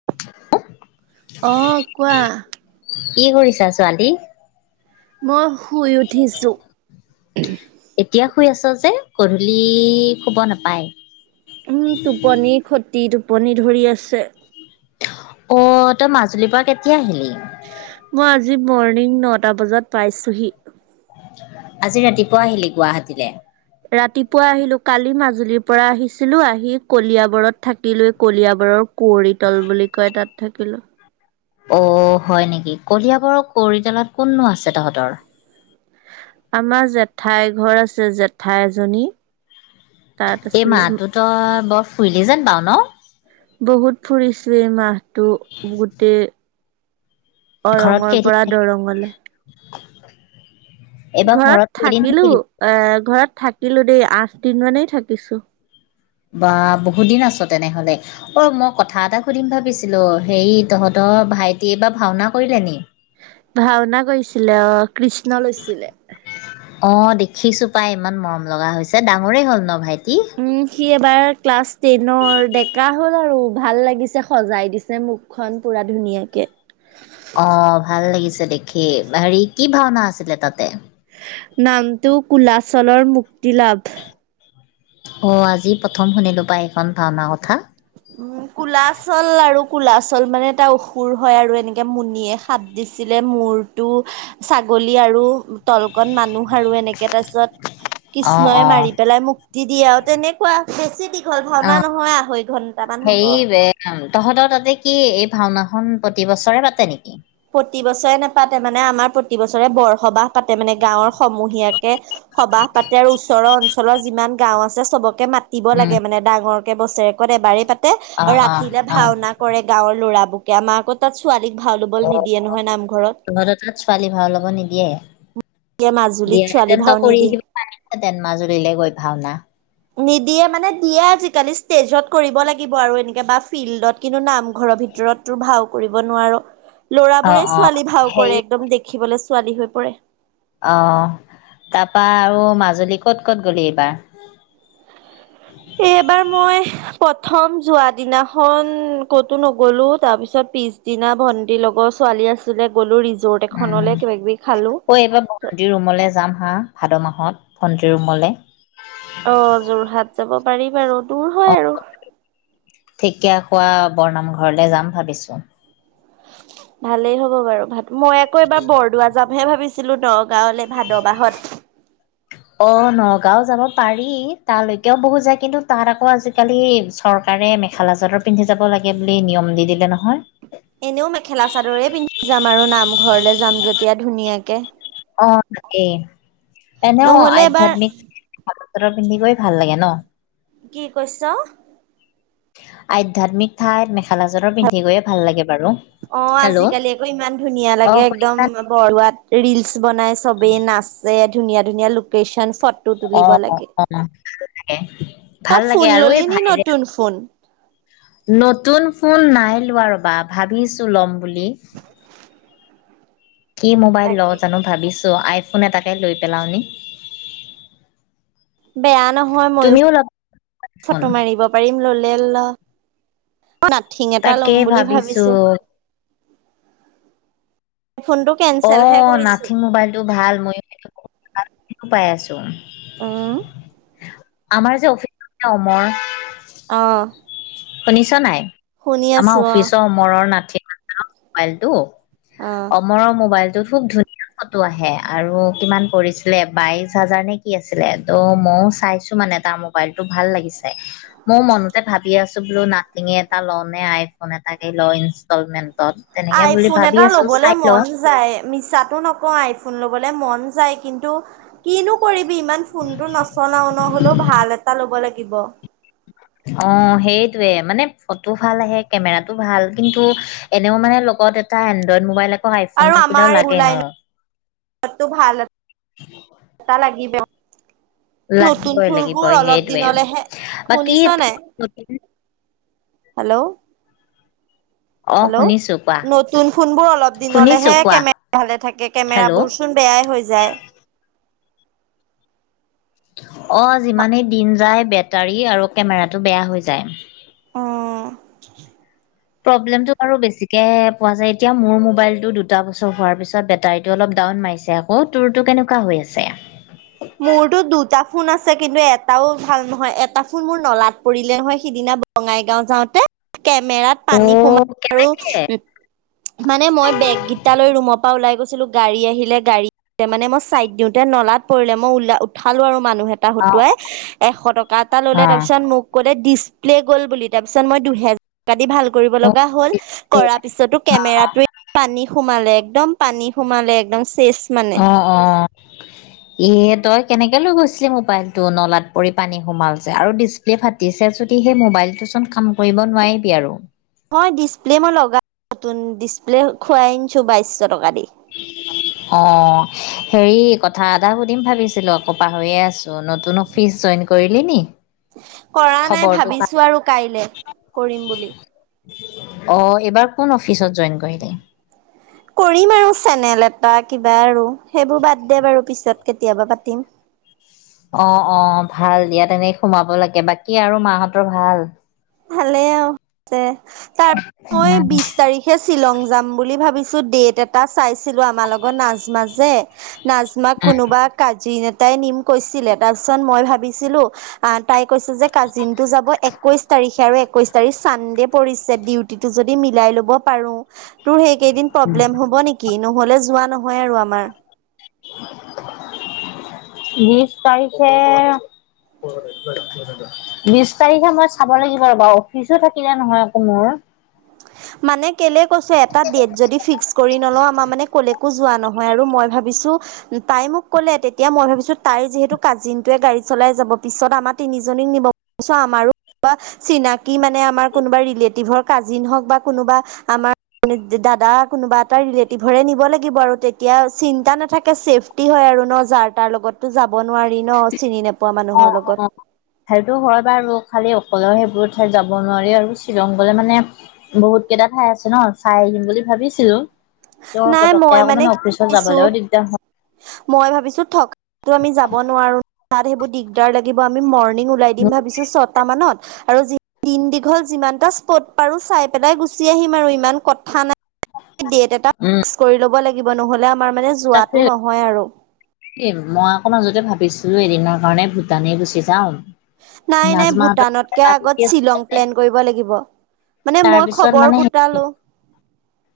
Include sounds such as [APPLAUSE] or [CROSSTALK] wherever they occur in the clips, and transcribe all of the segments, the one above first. [UNINTELLIGIBLE] অ কোৱা? কি কৰিছা ছোৱালী। মই শুই উঠিছো। এতিয়া শুই আছ যে গধূলি শুব নাপায়। উম টোপনি খতি টোপনি ধৰি আছে। অ তই মাজুলীৰ পৰা কেতিয়া আহিলি মই আজি মৰ্ণিং নটা বজাত পাইছোহি। আজি ৰাতিপুৱা আহিলি গুৱাহাটীলৈ ৰাতিপুৱা আহিলো কালি মাজুলীৰ পৰা আহিছিলো আহি কলিয়াবৰত থাকিিলৈ কলিয়াবৰৰ কুঁৱৰী তল বুলি কয় তাত থাকিলো। অ হয় নেকি কলিয়াবৰৰ কৌতালাত কোননো আছে তহঁতৰ আমাৰ জেঠাইৰ ঘৰ আছে জেঠাই এজনী তাত এই আছিলো। মাহটো তই বৰ ফুৰিলি যেন বাৰু ন বহুত ফুৰিছো এই মাহটো গোটেই ঘৰত অৰঙৰ কেই দিন পৰা দৰঙলে। থাকিব। ঘৰত থাকিলো আহ ঘৰত থাকিলো দেই আঠ দিন মানেই থাকিছো। বা! বহুত দিন আছ তেনেহলে? অ মই কথা এটা সুধিম ভাবিছিলো, হেৰি তহঁতৰ ভাইটি এইবা ভাওনা কৰিলে নি? ভাওনা কয়িছিলে অ' কৃষ্ণ লৈছিলে। অঁ দেখিছো পাই ইমান মৰম লগা হৈছে, ডাঙৰেই হ'ল ন ভাইটি? উম' সি এবাৰ ক্লাছ টেনৰ ডেকা হ'ল আৰু। ভাল লাগিছে সজাই দিছে মুখখন পুৰা ধুনীয়াকে অ ভাল লাগিছে দেখি, হেৰি কি ভাওনা আছিলে তাতে? নামটো কুলাচলৰ মুক্তি লাভ'। অ আজি প্ৰথম শুনিলো পাই এইখন ভাওনা কথা। [UNINTELLIGIBLE] কুলাচল আৰু কুলাচল মানে এটা অসুৰ হয় আৰু এনেকে মুনিয়ে সাপ দিছিলে মূৰ টো ছাগলী আৰু তলকণ মানুহ আৰু এনেকে তাছত, অ', কৃষ্ণই অ'। মাৰি পেলাই মুক্তি দিয়ে আঔ তেনেক কোৱা বেছি দীঘল ভাওনা অ', নহয় আঢ়ৈ ঘণ্ট- হেৰি এ তহঁতৰ তাতে কি এই ভাওনাখন প্ৰতি বছৰে পাতে নেকি? প্ৰতি বছয়ে নেপাতে মানে আমাৰ প্ৰতি বছৰে বৰসবাহ পাতে মানে গাঁওৰ সমূহীয়াকে সবাহ পাতে আৰু ওচৰৰ অঞ্চলৰ যিমান গাওঁ আছে চবক- কে মাতিব উম, লাগে মানে ডাঙৰ কে বছেৰেকত এবাৰেই পাতে আৰু অ', অ', ৰাতিলে অ', ভাওনা কৰে গাঁৱৰ ল'ৰাবুকে আমাৰ আকৌ তাত ছোৱালীক ভাও লবল নিদিয়ে নহয় নামঘৰত। তহঁত তাত ছোৱালী ভাও ল'ব নিদিয়ে? দিয়ে মাজুলীত ছোৱালী দিয়াহেতেন'ত ভাও কৰি নিদিয়ে আহি পাই হেতেন মাজুলীলে গৈ ভাওনা নিদিয়ে মানে দিয়ে আজিকালি ষ্টেজত কৰিব লাগিব আৰু এনেকে বা ফিল্ডত কিন্তু নামঘ'ৰ ভিতৰত টো ভাও কৰিব নোৱাৰো। অ', লৰাবোৰে অ', ছোৱালী ভাও হেৰি কৰে একদম দেখিবলে ছোৱালী হৈ পৰে। অ' তাৰপা আৰু মাজুলী ক'ত ক'ত গ'লি এইবাৰ? এইবাৰ মই প্ৰথম যোৱা দিনাখন ক'তো নগলো তাৰ পিছত পিছ দিনা ভন্টিৰ লগৰ ছোৱালী আছিলে গ'লো ৰিজৰ্ট উম। এখনলে কিবা-কিবি খালোঁ। অ এইবাৰ আজি ৰুমলৈ যাম হাঁ ভাদ মাহত ভণ্টিৰ ৰুমলে অ' যোৰহাট যাব পাৰি বাৰু দূৰ হ অ' থেকিয়াখোৱা বৰনাম ঘৰলে যাম ভাবিছোঁ। ভালেই হ'ব বাৰু ভাত মই আকৌ এবাৰ বৰদোৱা যামহে ভাবিছিলো নগাঁওলে ভাদবাহত অ নগাঁও যাব পাৰি, তালৈকে বহুত যায় কিন্তু তাত আকৌ আজি কালি চৰকাৰে মেখেলা-চাদৰ পিন্ধি যাব লাগে বুলি নিয়ম দি দিলে নহয়। এনেও মেখেলা-চাদৰে পিন্ধি যাম আৰু নামঘৰলে যাম যেতিয়া ধুনীয়াকে। অঁ এই, এনেও নহ'লে এবাৰ আধ্যাত্মিক চাদ-চাদৰ পিন্ধি গৈ ভাল লাগে ন'? কি কৈছ? আধ্যাত্মিক ঠাইত মেখেলা-চাদৰ পিন্ধি গৈয়ে ভাল লাগে বাৰু। অঁ হেল্ল' আজি-কালি আকৌ ইমান ধুনীয়া অ লাগে একদম শুনিছা বৰৰোৱাত ৰিলচ বনাই, চবেই নাচে, ধুনীয়া-ধুনীয়া লোকেশচন চত অঁ অঁ, তাকে ভাল ত' লাগে ফোন আৰু এই লনি নি ভাইৰেল নতুন ফোন? নতুন ফোন নাই লোৱা ৰ'বা ভাবিছো ল'ম বুলি। কি মোবাইল ল তাকে জানো ভাবিছোঁ! আইফোন এটাকে লৈ পেলাও নি? বেয়া নহয়, ময়ও তুমিও ল'বা চোন ফটো মাৰিব পাৰিম। ল'লে নাথিং এটা লম বুলি ভাবিছো। ফোনটো অ কেনচেলহে কৰিছো নাথিং মোবাইলটো ভাল মইও সেই পাই আছো। হুম। আমাৰ যে অফিচৰ অমৰ- অ। শুনিছা নাই? শুনি আমাৰ আছো অ অফিচৰ অমৰৰ নাথিং মোবাইলটো। অ অমৰৰ মোবাইলটো খুব ধুন কিমান ফটো আহে আৰু কিমান পৰিছিলে বাইশ হাজাৰ নে কি আছিলে। ত' ময়ও চাইছোঁ মানে তাৰ মোবাইলটো ভাল লাগিছে। ম‌য়ো মনতে ভাবি আছোঁ ব্লু নাথিংঙে এটা লওঁ নে আইফোন এটাকেই লওঁ ইনষ্টলমেন্টত। তেনেকে বুলি আইফোন ভাবি এটা আছো ল'বলে চাই মন লওঁ যায়। মিছাটো নকওঁ আইফোন ল'বলে মন যায়, কিন্তু- কিনো কৰিবি ইমান ফোনটো নচলাও নহ'লেও ন হ'লেও ভাল এটা ল'ব লাগিব। অঁ', সেইটোয়ে, মানে ফটো ভাল আহে কেমেৰাটো ভাল কিন্তু- এনেও মানে লগত এটা এণ্ড্ৰইড মোবাইল, আইফোন থাকিলেও লাগে ন। তা'তো ভাল তা লাগিব। নতুন লাগিবই ফুৰবোৰ লাগিবই অলপ সেইটোৱে দিনলৈহে, বাকী শুনিছ নাই? হেল্ল'। অ হেল্ল'। শুনিছো কোৱা নতুন ফোনবোৰ অলপ শুনিছো দিনলেহে কোৱা কেমেৰা ভালে থাকে। কেমেৰা হেল্ল' বোৰচোন- বেয়াই হৈ যায়। অ যিমানেই দিন যায় বেটাৰী আৰু কেমেৰাটো বেয়া হৈ যায়। অঁ। প্ৰব্লেমটো আৰু বেছিকেহে পোৱা যায়। এতিয়া মোৰ মোবাইলটো দুটা বছৰ হোৱাৰ পিছত বেটাৰীটো অলপ ডাউন মাৰিছে। অ তোৰটো কেনেকুৱা হৈ আছে? মোৰটো দুটা ফোন আছে, কিন্তু এটাও ভাল নহয় এটা ফোন মোৰ নলাত পৰিলে নহয়, সিদিনা- বঙাইগাঁও যাওঁতে। কেমেৰাত অ পানী সোমাই আৰু কেনেকে? মানে মই বেগকেইটা লৈ ৰুমত - তাৰপৰা ওলাই গৈছিলোঁ, গাড়ী আহিলে, গাড়ীত মানে মই চাইড দিওঁতে নলাত - পৰিলে। মই উলা উঠালো আৰু মানুহ এটা অ হতুৱাই এশ টকা এটা ল'লে, অ তাৰপিছত মোক - ক'লে ডিছপ্লে গ'ল বুলি, তাৰপিছত মই দুহেজ- জা দি ভাল কৰিব লগা হ'ল, কৰাৰ পিছতো কেমেৰাটোৱে পানী সোমালে একদম- পানী সোমালে একদম শেষ মানে। অঁ', - অঁ', - অঁ', - অঁ', -। এ তই কেনেকে লৈ গৈছিলি মোবাইলটো নলাত পৰি পানী সোমাল যে, আৰু ডিছ- প্লে ফাতি আছে যদি সেই মোবাইলটো চোন কাম কৰিব নোৱাৰিবি আৰু। হয়, ডিছপ্লে মই লগায নতুন ডিছপ্লে' খুৱাই আনছোঁ বাইছশ টকা দি। [UNINTELLIGIBLE] অঁ। হেৰি কথা এটা সুধিম বুলি ভাবিছিলোঁ আকৌ পাহৰিয়ে আছো নতুনক- ফিচ জইন কৰিলি নি? কৰা নাই খবৰটো পা ভাবিছো আৰু কাইলে কৰিম বুলি। অ', এইবাৰ কোন অফিচত জইন কৰিলে? কৰিম আৰু চেনেল এটা কিবা আৰু সেইবোৰ বাদ দে বাৰু, পিছত- কেতিয়াবা পাতিম। অঁহ ', -অঁহ', - ভাল দিয়া, তেনেকে সোমাব লাগে। বাকী আৰু মাহঁতৰ ভাল? ভালেই আৰু তাৰপিছ মই বিশ তাৰিখ! সেই শ্বিলং যাম বুলি ভাবিছোঁ ডেইট এটা! এটা চাইছিলো আমাৰ লগত নাজমা যে নাজমাক কোনোবা কাজিন এতাই নিম! কৈছিলে, তাৰপিছত মই ভাবিছিলো তাই কৈছে যে কাজিনটো যাব একৈছ,,, তাৰিখে আৰু একৈশ তাৰিখ চানডে পৰিছে ডিউটি টো যদি মিলাই ল'ব পাৰো। তোৰ সেইকেইদিন প্ৰব্লেম হ'ব নেকি নহ'লে যোৱা নহয় আৰু আমাৰ। [UNINTELLIGIBLE] বিছ তাৰিখে বিশ তাৰিখে মই চাব লাগিব ৰ বাৰু অফিচো থাকিলে নহয় আকৌ মোৰ। মানে কেলে কৈছে এটা ডেট যদি ফিক্স কৰি নলোও আমাৰ মানে কলৈকো যোৱা নহয়। মই আৰু মই ভাবিছোঁ তাই মোক কলে, তেতিয়া মই ভাবিছো তাইৰ যিহেতু কাজিনটোৱে গাড়ী চলাই যাব পিছত আমাৰ তিনিজনীক নিব। চা আমাৰো কোনোবা চিনাকি মানে আমাৰ কোনোবা ৰিলেটিভৰ কাজিন হওক বা কোনোবা,,, আমাৰ দাদা কোনোবা এটা ৰিলেটিভৰে নিব লাগিব আৰু তেতিয়া চিন্তা নাথাকে ছেফ। টি হয় আৰু ন। যাৰ তাৰ লগতো যাব নোৱাৰি ন চিনি নোপোৱা মানুহৰ লগত। সেইতো হয় বাৰো, খালি অকলেও সেইবোৰ ঠাইত যাব নোৱাৰি আৰু শ্বিলং গলে মানে,,, বহুত কেইটা ঠাই আছে ন চাই আহিম বুলি ভাবিছিলো। তো নাই ফটকে মই মানে অকমান কি অফিচত ভাবিছো যাবলৈও দিগদাৰ হয়। মই ভাবিছো থকাতো আমি যাব নোৱাৰো তাত সেইবোৰ দিগদাৰ লাগিব আমি মৰ্ণিং,,, ওলাই দিম ভাবিছোঁ ছয়টা মানত। আৰু দিন দীঘল যিমানটা স্পট পাৰো চাই পেলাই গুচি আহিম আৰু ইমান কথা নাই। ডেট এটা উম। ফিক্স কৰি ল'ব লাগিব নহ'লে আমাৰ মানে যোৱটো নহয় আৰু। এই মই আকৌ মাজতে ভাবিছো এদিনৰ কাৰণে ভূটানেই গুচি যাওঁ। নাই নাই নাজমাহঁতৰ ভূটানতকে আগত শ্বিলং আছিলে প্লেন কৰিব লাগিব। মানে মই খবৰ গোটালো।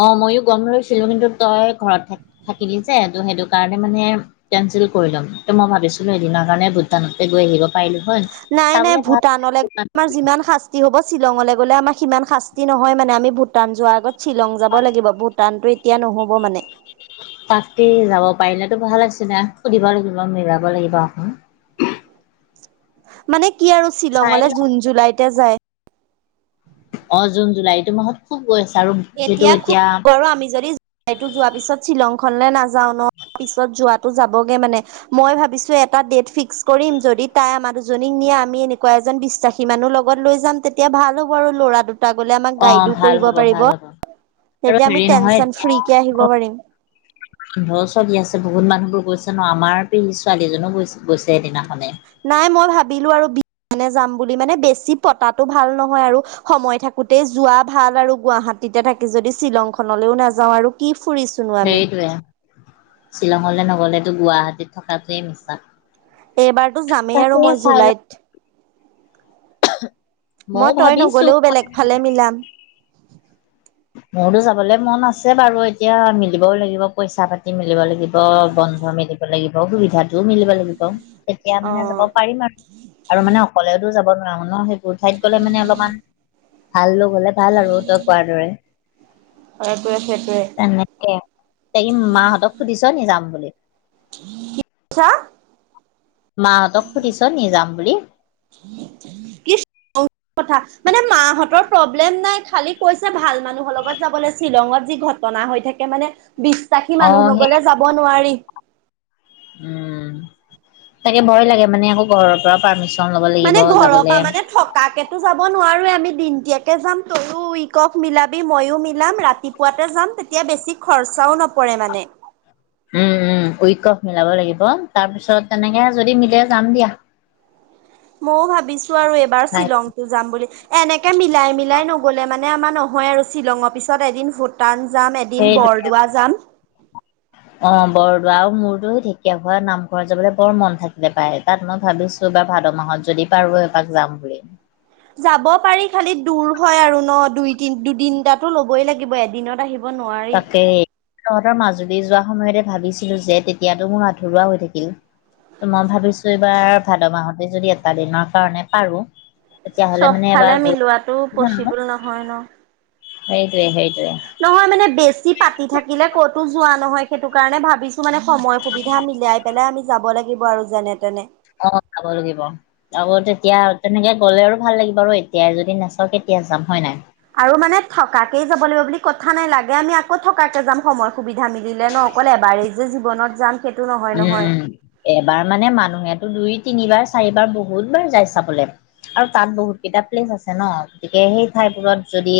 অঁ মইয়ো গম লৈছিলো কিন্তু তই ঘৰত থ থাকিলি যে সেইটো। তালে মানে কেনচেল কৰি ল'ম, মই ভাবিছিলো এদিনৰ কাৰণে ভূটানতে গৈ আহিব পাৰিলোঁ। নাই নাই ভূটানলৈ আমাৰ যিমান শাস্ত,,, শাস্তি হ'ব শ্বিলঙলৈ গ'লে আমাৰ সিমান শাস্তি নহয়, মানে আমি ভূটান যোৱাৰ আগত শ্বিলং যাব লাগিব ভূটানতটো এতিয়া নহ'ব মানে। তাকেই যাব পাৰিলেতো ভাল আছিলে, সুধিব লাগিব মিলাব লাগিব আকো। মানে কি আৰু চাই শ্বিলঙলে ল জুন জুলাইতে যায়। অঁ জুন জুলাই এইটো মাহত খুব গৈ আছে, আৰু। এতিয়া খুব গৰম আমি যদি,,, এটো যোৱাৰ পিছত শ্বিলংখনলৈ নাযাওঁ ন, পিছত যোৱাতটো যাবগে মানে। মই ভাবিছো এটা ডেট ফিক্স কৰিম, যদি তাই আমাৰ দুজনীক নিয়ে। আমি এনেকুৱা এজন বিশ্বাসী। সিমানো লগত লৈ যাম তেতিয়া ভাল হ'ব, আৰু ল'ৰা দুটা গ'লে আমাক অ গাইডো ভাল কৰিব হ'ব পাৰিব। ভাল হ'ব তেতিয়া আমি টেনচন ফ্ৰী কে আহিব পাৰিম। [INAUDIBLE] বন্ধৰ ছোৱালী আছে বহুত মানুহবোৰ গৈছে ন আমাৰ পেহী ছোৱালীএজনীও গৈছে গৈছে সেইদিনাখনে। নাই মই ভাবিলো আৰু বিনে যাম বুলি, মানে বেছি পতাটো ভাল নহয় আৰু। সময় থাকোতেই যোৱা ভাল আৰু গুৱাহাটীতে থাকি যদি শ্বিলং খনলৈও নাযাও আৰু কি ফুৰিছো। সেইৰটোয়ে শ্বিলঙলৈ নগলেতো গুৱাহাটীত থকাটোৱেই মিছা। এইবাৰতো যামেই আৰু তাকে মই চাই লওঁ। জুলাইত। ময়ো মই তই ভাবিছো নগলেও বেলেগ ফালে মিলাম। মোৰতো যাবলৈ মন আছে বাৰু এতিয়া মিলিবও লাগিব, পইচা - পাতি মিলিব লাগিব, বন্ধ মিলি লাগিব সুবিধাটো মিলিব লাগিব। তেতিয়া অ মানে যাব পাৰিম আৰু আৰু মানে অকলেতো যাব নোৱাৰো ন সেই তোৰ ঠাইত গলে মানে অলপমান, ভাল লগ হলে ভাল আৰু তই কোৱাৰ দৰে। হয় এইটোৱে সেইটোৱে। তেনেকে, হেৰি মাহঁতক সুধিছ নি যাম বুলি? কিছা [UNINTELLIGIBLE] মাহঁতক সুধিছ নি যাম বুলি? কি [INAUDIBLE] কথা মানে মাহতৰ প্ৰব্লেম নাই খালি কৈছে ভাল মানুহৰ লগত যাবলৈ, শ্বিলঙত যি ঘটনা হৈ থাকে মানে বিশ্বিসী মানুহ অ' সেই নগলে যাব ব নোৱাৰি। উম, তাকে ভয় লাগে মানে আকৌ ঘৰৰ পৰা পাৰ্মিশন ল'ব লাগিব যাবলে। তাকেতো যাব নোৱাৰোৱে আমি দিনতীয়াকে যাম। তয়ও ইকক মিলাবি, মইও মি ওলাম ৰাতিপুৱাতে যাম তেতিয়া বেছি খৰচাও নপৰে মানে। উম উম উইকফ মিলাব লাগিব তাৰ পিছত তেনেকে যদি মিলে যাম দিয়া। ময়ো ভাবিছোঁ আৰু এইবাৰ নাই শ্বিলং যাম বুলি এনেকে মিলাই - মিলাই নগ'লে মানে আমাৰ নহয় আৰু শ্বিলঙৰ পিছত এদিন ভোট টান যাম এদিন সেইটোকে বৰদোৱা যাম। অ বৰদোৱা আৰু মোৰতো সেই ঢেকীয়া খোৱা নামঘৰত যাবলে বৰ মন থাকিলে পায়। তাত মই ভাবিছো এইবাৰ ভাদ মাহত যদি পাৰো এবাক যাম বুলি। যাব পাৰি খালি দূৰ হয় আৰু ন দুই তি দুদিনটাতো ল'বই লাগিব, এদিনত আহিব নোৱাৰি তাকে তহঁতৰ মাজুলী যোৱা সময়তে ভাবিছিলো যে, তেতিয়াতো মোৰ আধৰুৱা হৈ থাকিল। ত মই ভাবিছো এইবাৰ ভাদ মাহতে যদি এটা দিনৰ কাৰণে পাৰো? তেতিয়াহ'লে মানে এবাৰ চবফালে গৈ মিলোৱাটো জানো পচিবল নহয় ন? সেইটোৱে সেইটোৱে। নহয় মানে বেছি পাতি থাকিলে কতো যোৱা নহয় সেইটো কাৰণে ভাবিছো কিছুমানে সময় সুবিধা মিলাই - পেলাই আমি যাব লাগিব আৰু যেনে - তেনে। অ খাব লাগিব। আকৌ তেতিয়া তেনেকে গ'লে আৰু ভাল লাগিব আৰু এতিয়াই যদি নাচাওঁ কেতিয়া যাম হয় নাই। আৰু মানে থকাকেই যাব লাগিব বুলি কথা নাই লাগে আমি আকৌ থকাকে যাম সময় সুবিধা মিলিলে ন? অকল এবাৰে যে জীৱনত যাম সেইটো নহয় নহয় উম এবাৰ মানে মানুহেতো দুই, তিনিবাৰ, চাৰিবাৰ বহুত বাৰ যায় চাবলৈ। আৰু তাত বহুত কেইটা প্লেচ আছে ন গতিকে সেই ঠাইবোৰত যদি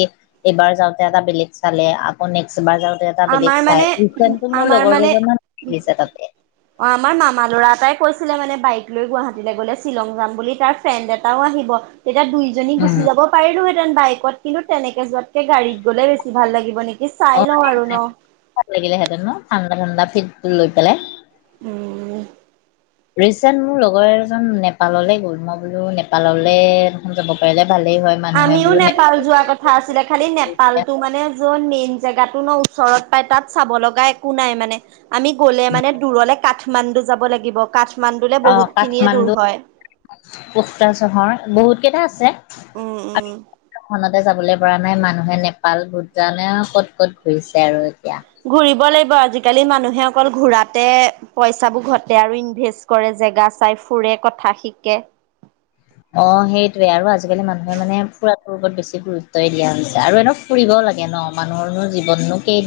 এইবাৰ যাওঁতে এটা বেলেগ চালে আকৌ নেক্সট এবাৰ যাওঁ টো এটা আমাৰ বেলেগ চাই মানে উফটো মোৰ আমাৰ লগৰ মানে কেইজনমান আহিছে তাতে। অ আমাৰ মামা ল'ৰা এটাই কৈছিলে মানে বাইক লৈ গুৱাহাটীলৈ গ'লে শ্বিলং যাম বুলি তাৰ ফ্ৰেণ্ড এটাও আহিব। তেতিয়া দুই এজনী উম গুচি যাব পাৰিলোহেঁতেন বাইকত কিন্তু তেনেকে যোৱাতকৈ গাড়ীত গ'লে বেছি ভাল লাগিব নে কি চাই লওঁ অ আৰু। ন ভাল লাগিলেঁহেতেন ন, ঠাণ্ডা - ঠাণ্ডা ফিলটো লৈ পেলাই? উম। ৰিচেণ্ট মোৰ লগৰ এজন নেপাললৈ গ'ল। মই বোলো নেপাললৈ এবাৰ যাব পাৰিলে ভালেই হয়। মানুহে আমিও বোলো নেপাল যোৱাৰ কথ কথা আছিলে খালি নেপালটো মানে য'ত মেইন জেগাটো ন ওচৰত পায় তাত চাব লগা এক কো নাই মানে? আমি গ'লে মানে দূৰলে কাঠমাণ্ডু যাব লাগিব কাঠমাণ্ডুলে বহুতখিনিয়ে দূৰ হয়। পোক্তা চহৰ বহুত কেইটা আছে। উম উম। হলাতে যাবলৈ পৰা নাই মানুহে নেপাল ভূটানে আৰু ক'ত ক'ত ঘূৰিছে আৰু এতিয়া। ঘুৰিব লাগিব আজিকালি মানুহে অকল ঘুৰাতে পইচাবোৰ ঘটে আৰু ইনভেষ্ট কৰে জেগা চাই ফুৰে, কথা শিকে। অ সেইটোৱে আৰু আজিকালি মানুহে মানে ফুৰাটোৰ ওপৰত বেছি গুৰুত্বই দিয়া হৈছে আৰু এনোক ফুৰিব লাগে ন মানুহৰনো জীৱনো কেইদিন।